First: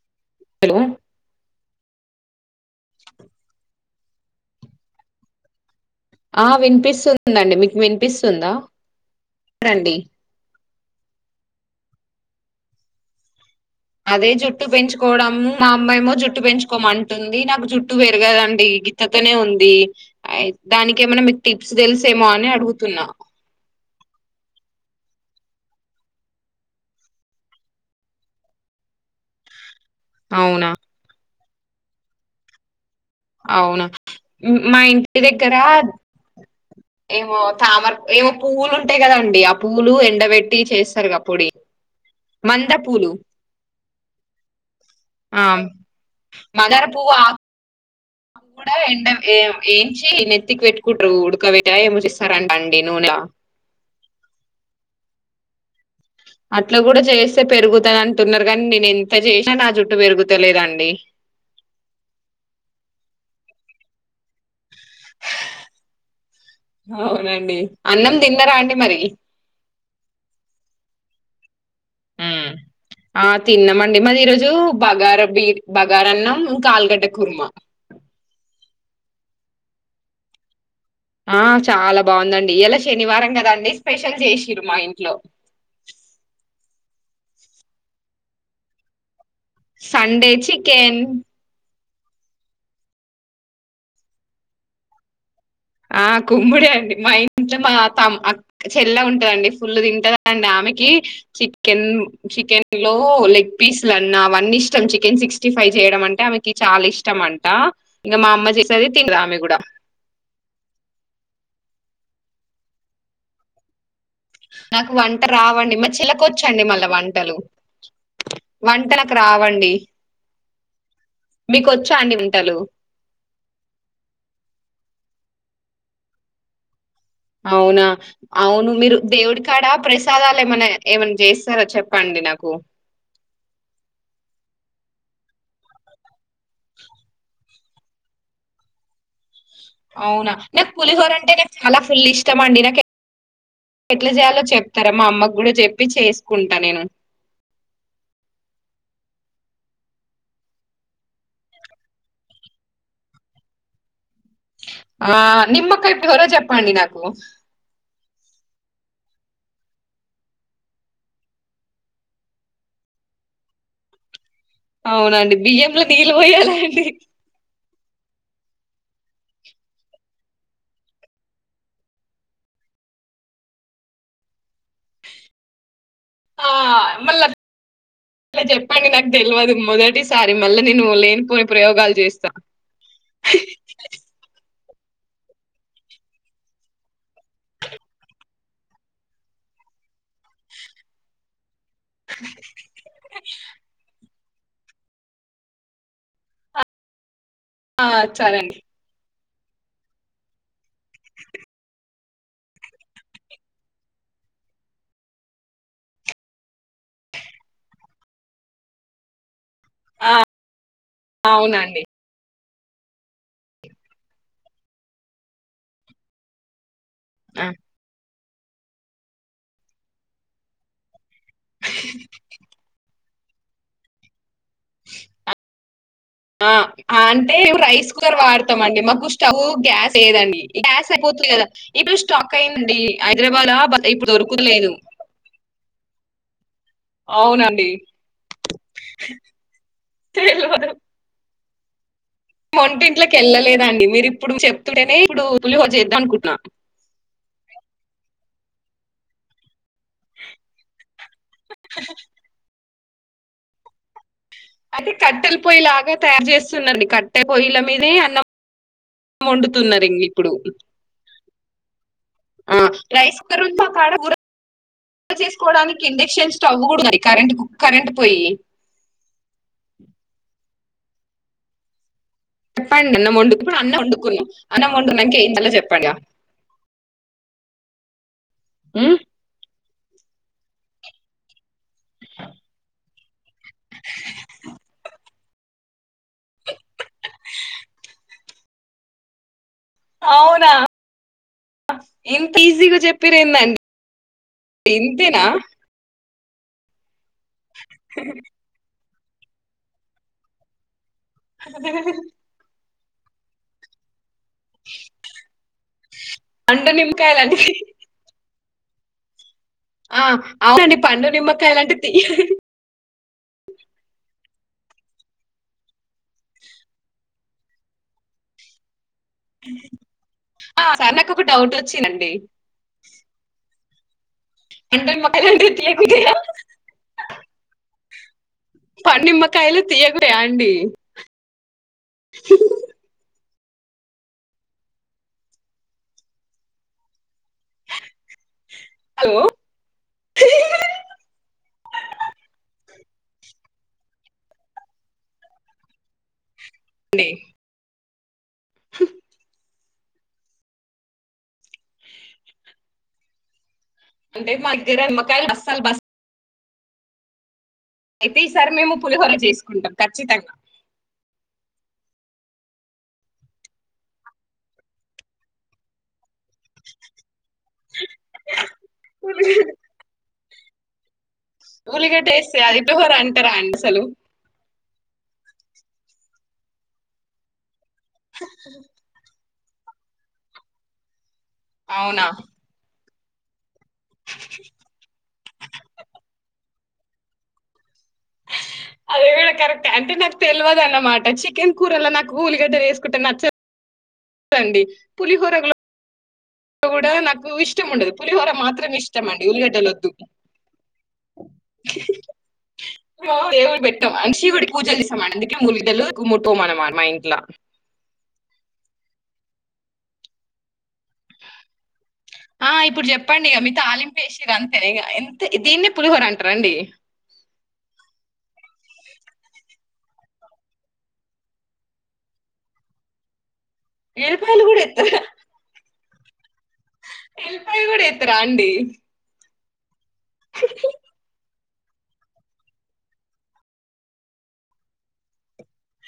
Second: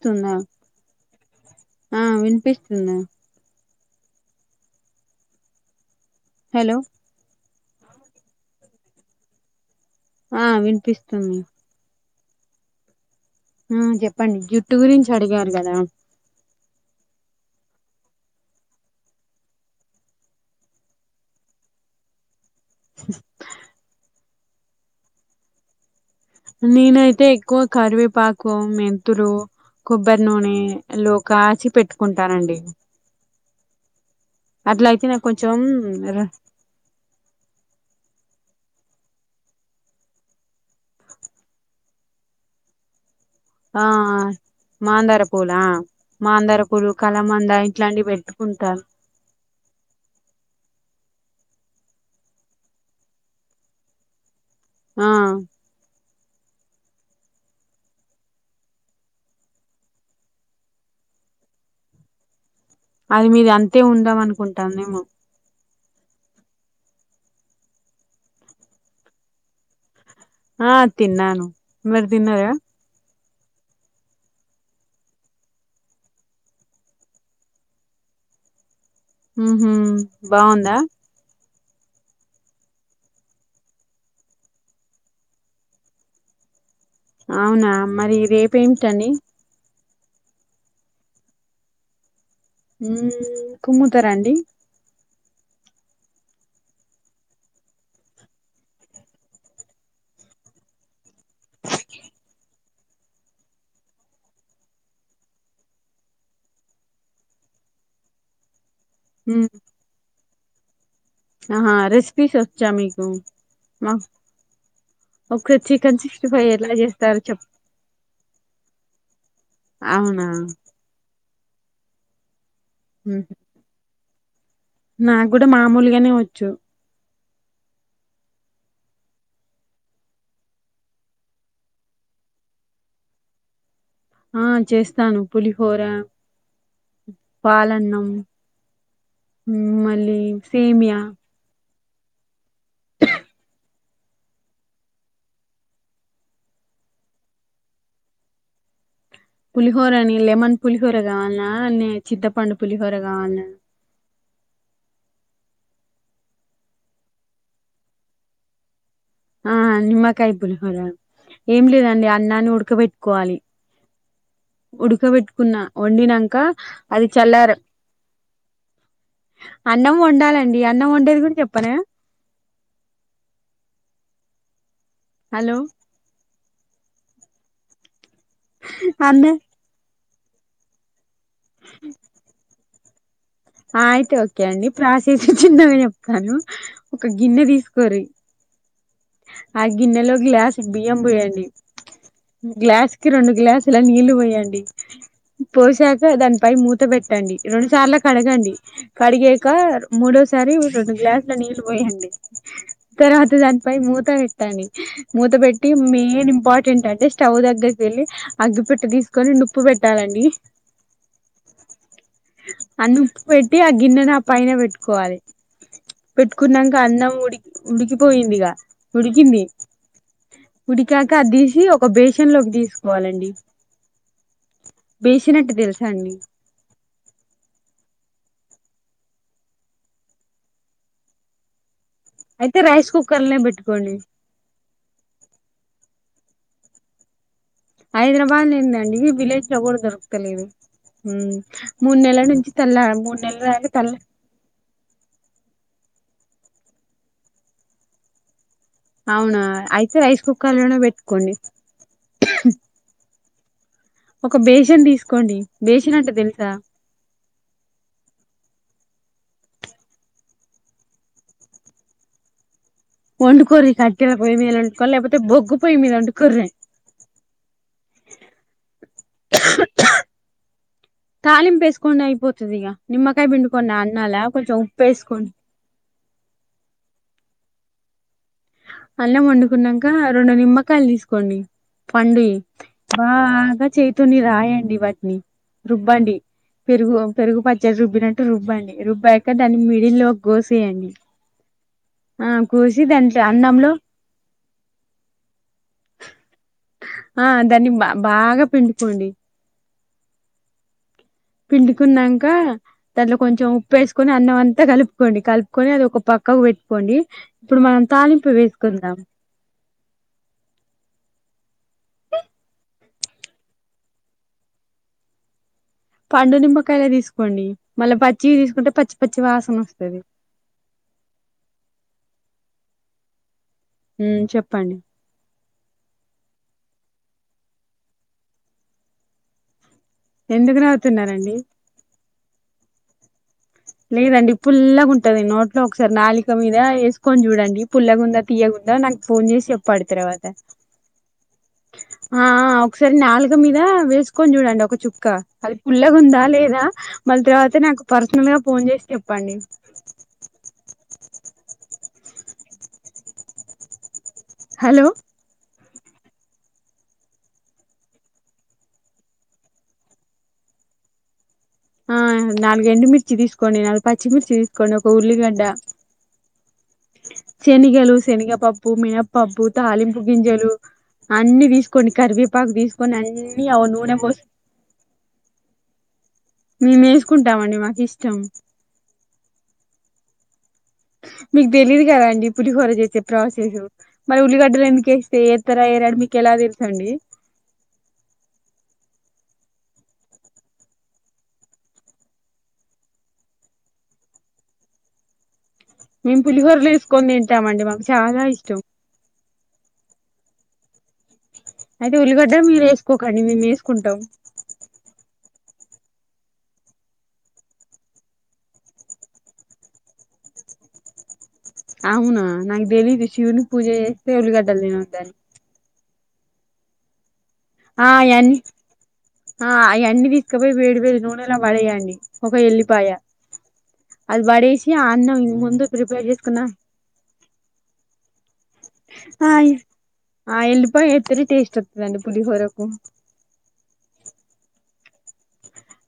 తున్నా hello ఆ వినిపిస్తుంద ఆ హలో వినిపిస్తుందండి మీకు వినిపిస్తుందా రండి పిస్తుంది అదే చెప్పండి జుట్టు గురించి పెంచుకోవడం అడిగారు మా కదా అమ్మమేమో జుట్టు పెంచ్ కొమంటుంది నాకు చుట్టు పేరుగదండి గితతనే ఉంది ఐత్ దానికి ఏమైనా మీకు టిప్స్ తెలుసేమో అని అడ్ అడుగుతున్నా నేనైతే ఎక్కువ కరివేపాకు మెంతులు కొబ్బర నూనే అవునా లో కాచి పెట్టుకుంటానండి అవునా మ్ మా అట్ల అయితే ఇంటి నాకు కొంచెం దగ్గర ఏమో తామర్ ఏమో పూలు ఉంటయి కదండి ఆ పూలు ఎండబెట్టి చేస్తారు గా పొడి మంద పూలు ఆ మాందార పూలా ఆ మాందార పూలు కలమంద ఇట్లాంటివి పెట్ అపుడు ఎండా ఏం ఏంచి నెత్తికి పెట్టుకున్ కుట్రూ ఉడకపేటా ఆ ఏమో చేస్తారంట అండి నుండ్ల ఆ అట్లా కూడా చేస్తే పెరుగుతాద్ అంటున్నారు కానీ నేను ఎంత చేసినా నా చుట్టూ పెరుగుత లేదండి అది మీది అంతే ఉందాం అనుకుంటు టాందేమో అవునండి అన్నం తిన్నర అండి మరి ఆ తిన్నాను మరి తిన్నార మ్మ్ ఆ తిన్నామండి మాది ఈరోజు బగార బీ బగారాన్నం ఇంకా ఆలుగడ్డ కుర్మ ఉమ్ హు బాగుందా ఆ చాలా బాగుందండి ఇలా శనివారం కదండి స్పెషల్ చేసిరు మా ఇంట్లో అవునా మరి రేప్ ఏమిటండి సండే చికెన్ ఉ కుమ్ముతారా అండి ఆ కుమ్ముడే అండి మా ఇంట్లో మా త చెల్లె ఉంటదండి ఫుల్ తింటదండి ఆమెకి చికెన్ చికెన్ లో లెగ్ పీస్లు అన్నా అవన్నీ ఇష్టం చికెన్ సిక్స్టీ ఫైవ్ చేయడం అంటే ఆమెకి చాలా ఇష్టం అంట ఇంకా మా అమ్మ చెస్ సరే తిన్ర ఆమె మ్మ్ కూడా ఆహా రెసిపీస్ వచ్చా మీకు మా నాకు వంట ఒకసారి రావండి మా చికెన్ చిల్లక సిక్స్టీ ఫైవ్ వచ్చండి ఎలా మళ్ళా చేస్తారు వంటలు చెప్ వంట నాకు రావండి అవునా మీకు వచ్చా అండి వంటలు ఉమ్ నా కూడా మామూలుగానే వచ్చు అవునా అవును మీరు దేవుడి కాడ ప్రసాదాలు ఏమైన్నా ఏమైనా చేస్తార చెప్పండి నాకు ఆ చేస్తాను పులిహోర [inaudible] పాలనం అవునా నాకు పులిహోర అంటే అలా ఫుల్ ఇష్టమండి ఎట్లా చేయాలో చెప్తారా మా అమ్మ కూడా చెప్పి చేసుకుంటా నేను పులిహోరని లెమన్ పులిహోర కావాలనా అే చింతపండు పులిహోర కావాలన్నా ఆ నిమ్మకాయ పులిహోర చెప్పండి నాకు ఆ నిమ్మకాయ పులిహోర ఏం లేదండి అన్నాన్ని ఉడకబెట్టుకోవాలి. అవునండి ఉడకబెట్టుకున్నా బియ్యంలో నీళ్ళు వండినంక పోయాలండి అది చల్లారు అన్నం వండాలండి అన్నం వండేది కూడా చెప్పనా హలో ఆ మళ్ళ ఇ చెప్పండి నాకు అంద తెలియదు మొదటి స్ సారి మళ్ళ నేను ఓలే కొన్ని ప్రయోగాలు చేస్తా ఆ అయితే ఓకే అండి ప్రాసేస్ చిన్నగా చెప్తాను ఒక గిన్నె తీసుకోరి ఆ గిన్నెలో గ్లాసు బియ్యం పోయ్యడి గ్లాస్కి రొండు గ్లాస్ లా నీళ్లు పోయండి యండి పోసాక దానిపై మూత పెట్టండి ఇరండు ఆ చాల [unintelligible] కడగండి సరేండి కడిగాక మూడోసారి రెండు గ్లాసుల నీళ్ళు పోయండి తర్వాత దానిపై మూత పెట్టండి మూత పెట్టి మెయిన్ ఇంపార్టెంట్ అంటే స్టవ్ దగ్గరికి వెళ్ళి అగ్గి పెట్టె తీసుకొని ను ఉప్పు ఆ పెట్టాలండి. అవునండి అన్నప్పు పెట్టి ఆ గిన్నెను ఆ పైన పెట్టుకోవాలి పెట్టుకున్నంక అన్నం ఆ ఉడికి ఉడికి పోయిందిగా ఉడికింది ఉడికాక ఇంకా తీసి ఒక బేషన్ లోకి తీసుకోవాలండి. [unintelligible] బేషన్ అంటే తెలుసా అండి ఆ అంటే రైస్ స్ కుక్కర్ వాడతాం అండి మాకు ష్టవు గ్యాస్ ఏదండి గ్యాస్ అయిపోతుంది కదా ఇప్పుడు స్టాక్ అయితే అయిందండి రైస్ కుక్కర్నే హైదరాబాద బ పెట్టుకోండి ఇప్పుడు దొరుకుతలేదు. అవున హైదరాబాద్ నింద అండి విలేజ్ లొ ఎవరు దొరుకుతలేరు. తెల్వదు [unintelligible] వంటింట్లోకి వెళ్ళలేదండి తల్ల మీరు ఇప్పుడు చెప్తుంటేనే ఇప్పుడు పులిహోర చేద్దా అనుకుంటు న్నా అవునా అయ్ రైస్ కుక్కర్లోనే పెట్కోండి అది తీసుకోండి కట్టెల పొయ్యిలాగా బేషన్ అంటే తయారు తెలుసా చేస్తున్నడి కట్టె పొయ్యల మీదే అన్నమ్ వండుతున్నారు ఇంక్ ఇప్పుడు ఆ రైస్ కుక్కర్ ఉంది మా వండ్కోరి కాడ కట్టెల కూర పొయ్యి మీద ఉంటే చేసుకోవడానికి ఇండక్షన్ స్టవ్ కూడా ఉంది కరెంట్ కరెంట్ పోయి తాలీంప్ వేసుకోండి అయ్ చెప్పండి అన్నం వండుకుడు అన్నం వండుకున్నాం కొంచెం అన్నం ఉప్పు వండుకున్నాంక వేసుకోండి ఏయిందల్ చెప్పండుగా ఉమ్ అన్నం వండుకునా రెండు నిమ్మకాలు తీసుకోండి పండు బాగా చేతోని రాయండి వాటిని రుబ్బండి పెరుగు పెరుగు పచ్చది రుబ్బినట్టు రుబ్బండి రుబ్బాయక దాన్నీ మిడిల్ లోకి అవునా కోసేయండి ఆ ఇంత ఈజీగా కోసి చెప్పిర్రు ఏందండి అన్నంలో ఇంతేనా ఆ దాన్ని బా బాగా పిండుకోండి పిండికున్నాక తల్లో కొంచెం ఉప అన్నంతా కలుపుకోండి కల్పు కొ పక్కకు పండు పెట్టుకోండి నిమ్మకాయలు అంటే ఇప్పుడు మనం తాలింపు వేసు కుంద ఆ అదండి పండు నిమ్మకాయ లాంటి తీయ ప పాడుునింమాకాయలా తీసు పకోండి మళ్ళీ పచ్చి తీసుకుంటే పచ్చి పచ్చి వాసన వస్తది ఆ సార్ నాకు ఒక డౌట్ వచ్చిందండి ఊ చెప్పండి తీయకుదిగా ప నిమ్మకాయలు తియ్యకు [inaudible] అండి ఎందుకు నవ్వుతున్నారండి లేదండి పుల్లగుంటది నోట్లో ఒకసారి నాలిక మీద ఏసు కొని చూడండి పుల్లగుందా తియ్యగుందా నాకు హలో ఫోన్ చేసి చెప్పడు తర్వాత ఆ ఆ ఒకసారి నాలుక మీద వేసుకొని చూడండి ఒక చుక్క అది పుల్లగుందా లేదా అ అండి మళ్ తర్వాత నాకు పర్సన మ్యాప్ ఫోన్ చేసి చెప్పండి అంటే మా దగ్గర హలో నిమ్మకాయలు అస్సలు బస్ అయితే ఈసారి మేము పులిహోర చేసుకుంటాం ఖచ్చితంగా ఆ నాలుగు ఎండుమిర్చి తీసుకోండి నాలుగు పచ్చిమిర్చి తీసుకోండి ఒక ఉల్లిగడ్డ శనిగలు శనగపప్పు మినప్పప్పు తాలింపు గింజలు అన్ని తీసుకోండి ఉల్లిగడ్డ వేస్తే కరివేపాకు అది పులిహోర తీసుకొని అంటారా అన్ని అండి అవ అసలు నూనె పోసు మేము వేసుకుంటామండి మాక్ ఇష్టం మీకు తెలీదు కదా అవునా అండి పులిహోర చేసే ప్రసేసు మరి ఉలిగడ్డలో ఎందు కేస్త ఎతర ఎయ్యరా మీక్ ఎలా తెల్ అండి అది కూడా కరెక్ట్ అంటే నాకు తెల్వదు అన్నమాట చికెన్ కూరలో నాకు ఊలిగడ్డ లేసుకుంటే నచ్చ అండి పులిహోర లో మేము పులిహోరలో కూడా వేసుకొని నాకు తింటామండి ఇష్టం మాకు ఉండదు చాలా పులిహోర మాత్రమే ఇష్టం అండి ఉల్లిగడ్డ లు వద్దు అయితే ఉల్లిగడ్డ మీరు ఎసుకోకండి మేము ఎసుకుంటాం ఉల్లి [unintelligible] ఎక్కువ మ్ మా ఇంట్ల అవునా ఆ నాకు ఇప్పుడు తెలిదే చెప్పండి ఇగ శివునికి మీ పూజ తాలింపు చేస్తే ఏసిర్రు ఉల్లిగడ్డ అంతేనా ఇగ తినొద్దని ఎంత దీన్నే పులిహోర అంటారండి ఆ అయన్ ఆ అయన్ని తీసుకపోయి వేడి వేడి నూనెలా పడేయండి ఒక ఎల్లిపాయ అవి ఎల్లిపాయలు కూడా బడేసి ఆ అన్నం ఇవి ముందు ప్రిపేర్ జేసుకున్న ఎల్పాయి కూడా ఎతరా అండి ఆయ్ ఆ ఎల్లిపాయ్ ఎతేనే టేస్ట్ రెండు పులిహోర కు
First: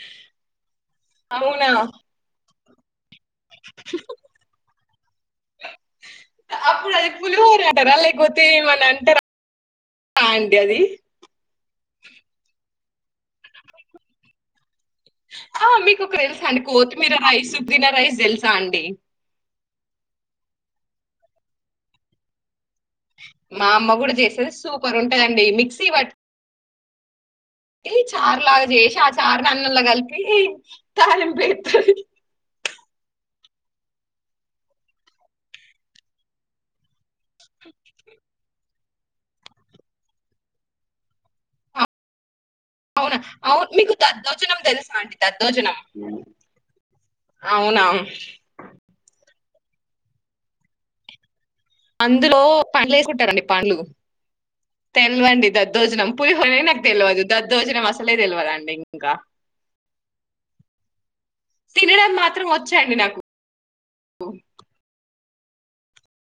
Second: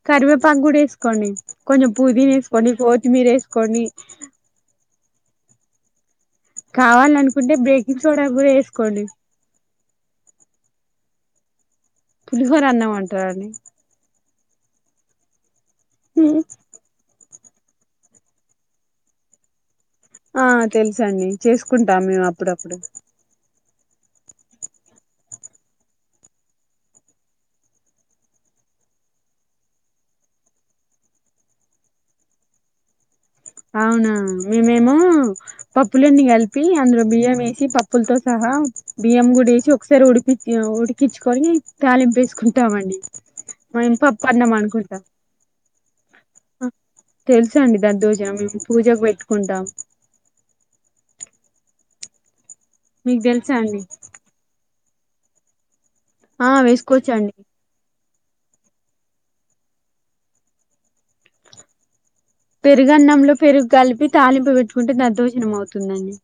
కరివేపాకు గూడా ఎసుకోండి అవునా కొంచం పోదీన్ ఎస్ కొని [unintelligible] మీరు ఎసుకొని అప్పుడు అది కావాలనుకుంటే పులిహోర అంటారా బేకింగ్ సోడా లేకపోతే కూడా ఏమన వేసుకోండి అంటారా అండి అది పులిహోర అన్నమన్ టాని ఆ మీకు ఒకరు తెలుసా అండి కొత్తిమీర రైస్ సుబ్బిన రైస్ తెలుసా అండి ఆ తెలుసు అండి చేసుకుంటాం మేము అప్పుడప్పుడు మా అమ్మ గుడా చేసేది సూపర్ ఉంటాది అండి మిక్సీ వట్ ఏ చారులాగా చేసి ఆ చారుని అన్నంలో కలిపి తాలింపు ఎత్తది అవునా మేమేమో పప్పులు అన్ని కలిపి అందులో బియ్యం వేసి పప్పులతో సహా బియ్యం గూడా వేసి ఒకసారి ఉడిపి ఉడికిచ్చుకొని తాలింపు ఎసుకొ అవునా అవు మీకు దద్దోజనం తెలుసా అనుకుంటాం అండి దద్దోజనం అవునా జామ్ మేము పూజకు పెట్టుకుంటాం అందులో పండ్లు మీకు ఏసుకుంటారండి తెలుసా పండ్లు అండి తెల్వంది దట్ దోజనం ఆ పులిహోర నాక్ తెలవదు వేసుకోవచ్చండి దద్దోజనం అస్ అసలే తెలవదు అండీ ఇంకా తినడం మాత్ పెరుగన్నంలో పెరుగు కలిపి తాలింపు పెట్టుకుంటే దద్దోజ నం అవుతుందండి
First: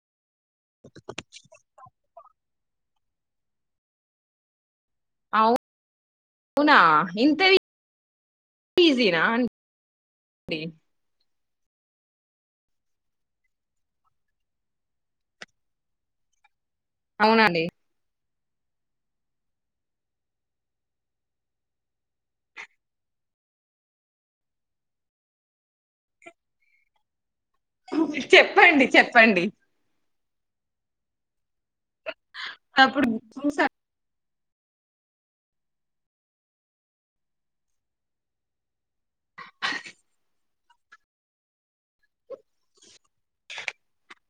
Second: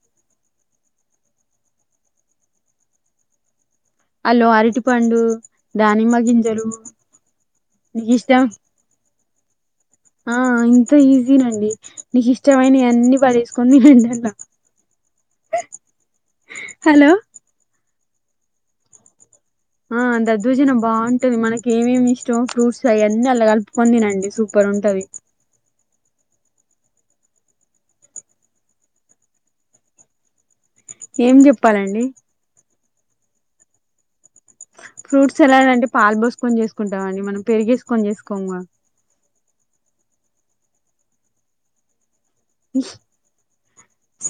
అలో అరటిపు పండు దానిమ్మ గింజలు అవునా? ఇంత నీకు ఇష్టం ఈజీనా ఆ అండి? అంత ఈజీ తినండి నీకు ఇష్టమైన అన్ని వదిఏసుకొని తినండి హలో అవును అండి ఆ దద్దోజనం బాగుంటది మనకి ఏమేమి ఇష్టమో ఫ్రూట్స్ అవి అన్నీ అల్లా కలుపుకోని తినండి సూపర్ ఉంటది చెప్పండి చెప్పండి ఏం చెప్పాలండి అప్పుడు చూసా ఫ్రూట్స్ సలాడ్ అంటే పాలు పోసుకొని చేసుకుంటా మండి మనం పెరుగు ఏసుకొని చేసుకోము గా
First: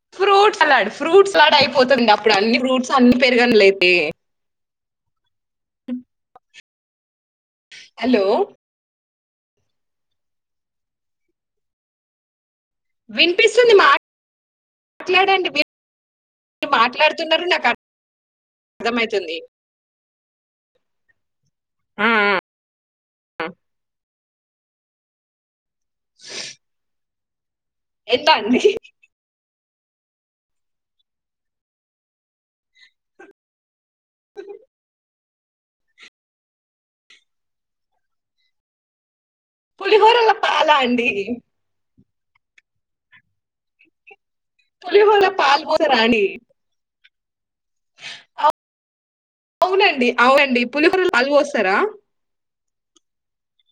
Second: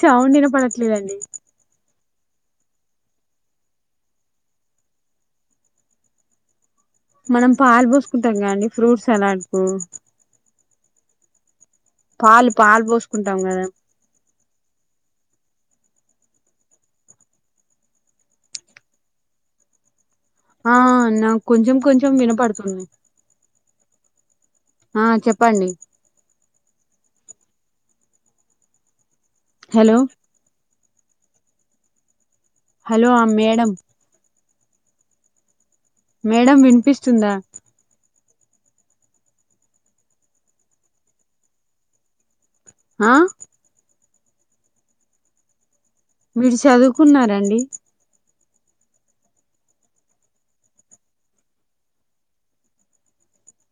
సౌండ్ ఫ్రూట్ సలాడ్ వినపడట్లేదండి ఫ్రూట్ సలాడ్ అయిపోతుంద అప్పుడు అన్ని ఫ్రూట్స్ అన్ని పెరిగను లేండి మనం పాలు హలో పోసుకుంటాం కదండీ ఫ్రూట్స్ సలాడ్ కు పాలు పాలు పోసుకుంటాం కదా వినిపిస్తుంది మా మాట్లాడండి మీరు మాట్లాడుతున్నారు నాకు అర్ ర్థమయితుంది ఆ నా కొంచెం కొంచెం వినపడుతుంది ఆ చెప్పండి ఎంత అంది హలో హలో మేడం మేడం వినిపిస్తుందా పులిహోరల పాల అండి ఆ పులిహోర పాల్ పోత్ త్తర అని కున్నారంండి అవునండి అవునండి పులిహోర లు పోస్తారా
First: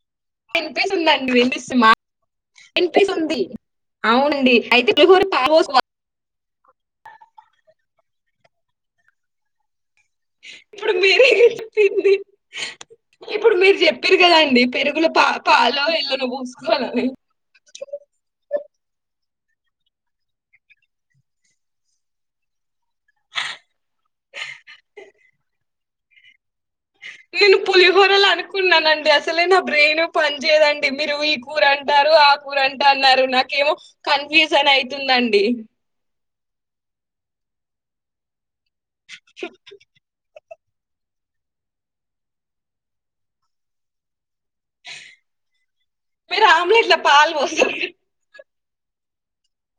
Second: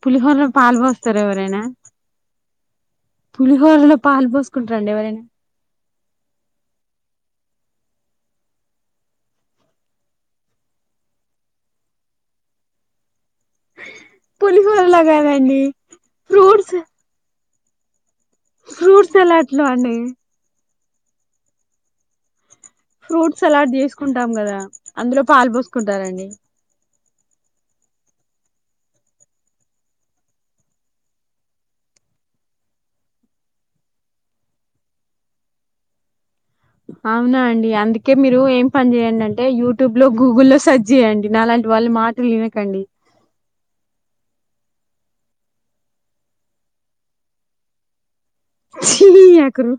పులిహోర పాల్ పోస్తార వినిపిస్తుందండి ఎవరైనా వినిపిస్తుంది మా వినిపిస్తుంది పులిహోరలో పాలు అవునండి అయితే పోసుకుంటారండి ఎవరైనా పులిహోర పాల్ పోసుకోరా ఇప్పుడు మీరే చెప్పింది ఇప్పుడు మీరు చెప్పిరు కదా అండి పులిహోరలో పెరుగుల పా కాదండి పాలో ఎల్ళను్ పూసుకోవాలని [inaudible] ఫ్రూట్ సలాడ్లో అండి ఫ్రూట్ సలాడ్ చేసుకుంటాం కదా అందులో పాలు పోసుకుంటారంండి నేను పులిహోరలో అనుకున్నానండి అసలే నా బ్రెయిన్ పని చేయదండి మీరు ఈ కూర అంటారు ఆ కూర అంటన్నారు నాకేమో కన్ఫ్యూజన్ అయితుందండి అవునా అండి అందుకే మీరు ఏం పని చేయండింటే యూట్యూబ్ లో గూగుల్లో స సజ్జేయండి నాలంటి వాళ్ళ మాటలు వినకండి మీరు ఆమ్లెట్ల పాలు పోస్తరా చీ ఎకరు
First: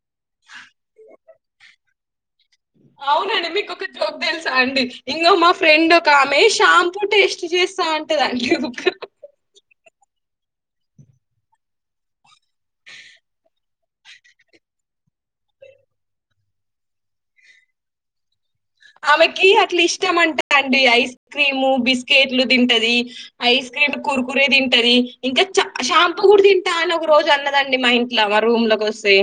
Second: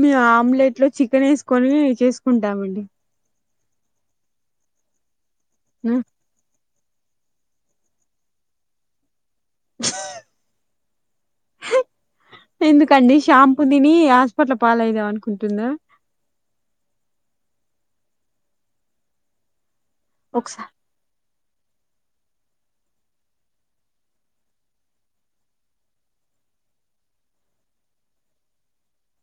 మేము ఆమ్లెట్ లో చికెన్ వేసుకొని చేసుకుంటామండి అవునండి మీకు ఒక జోక్ తెలుసా అండి ఇంగో మా ఫ్రెండ్ ఒక ఆమె షాం పు టేస్ట్ చేస్తా అంటదండీ ఎందుకండి షాంపూ తిని హాస్పిటల్ పాలయిదాం అనుకుంటుందా ఆమెకి అట్ల్ ఇష్ట ష్టం అంటా ఒకసారి అండి ఐస్ క్రీము బిస్కెట్లు తింటది ఐస్ క్రీమ్ కురకురే తింటది ఇంకా చ షాంపూ కూడా తింటా అని ఒక రోజు అన్నదండి మా ఇంట్లో మా రూమ్ లోకి వస్తే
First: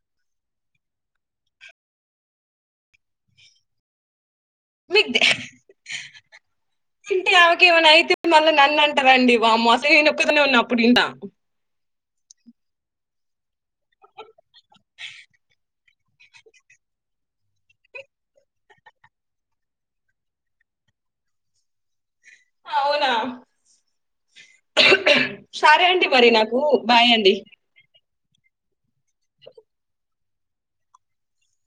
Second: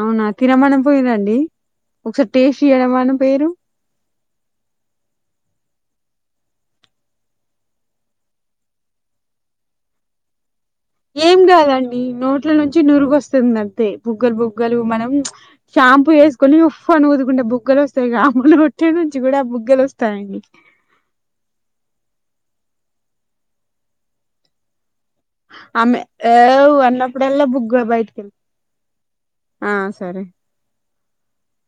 అవునా తినమని పొయ్యిర్ర అండి ఒకసారి టేస్ట్యడమాన పోేరు మీకు అంటే ఆమెకేమైనా అయితే మళ్ళా నన్ను అంటారండి వామ్మో అసలే నొక్కదాన్నే ఉన్నా అప్పుడు ఇంట్ల. ఏం కాదండి నోట్ల నుంచి నురుగ వస్తుంది అంతే బుగ్గలు బుగ్గలు మనం షాంపూ వేసుకొని ఉఫ్ అని ఊదుకుంటే బుగ్గలు వస్తాయి గా రొట్టే నుంచి కూడా బుగ్గలు వస్తాయండి అవునా సరే ఆమె అండి మరి నాకు. ఏవ్ బాయ్ అండి. అన్నప్పుడల్లా బుగ్గలు బయటకు వ ఆ సరే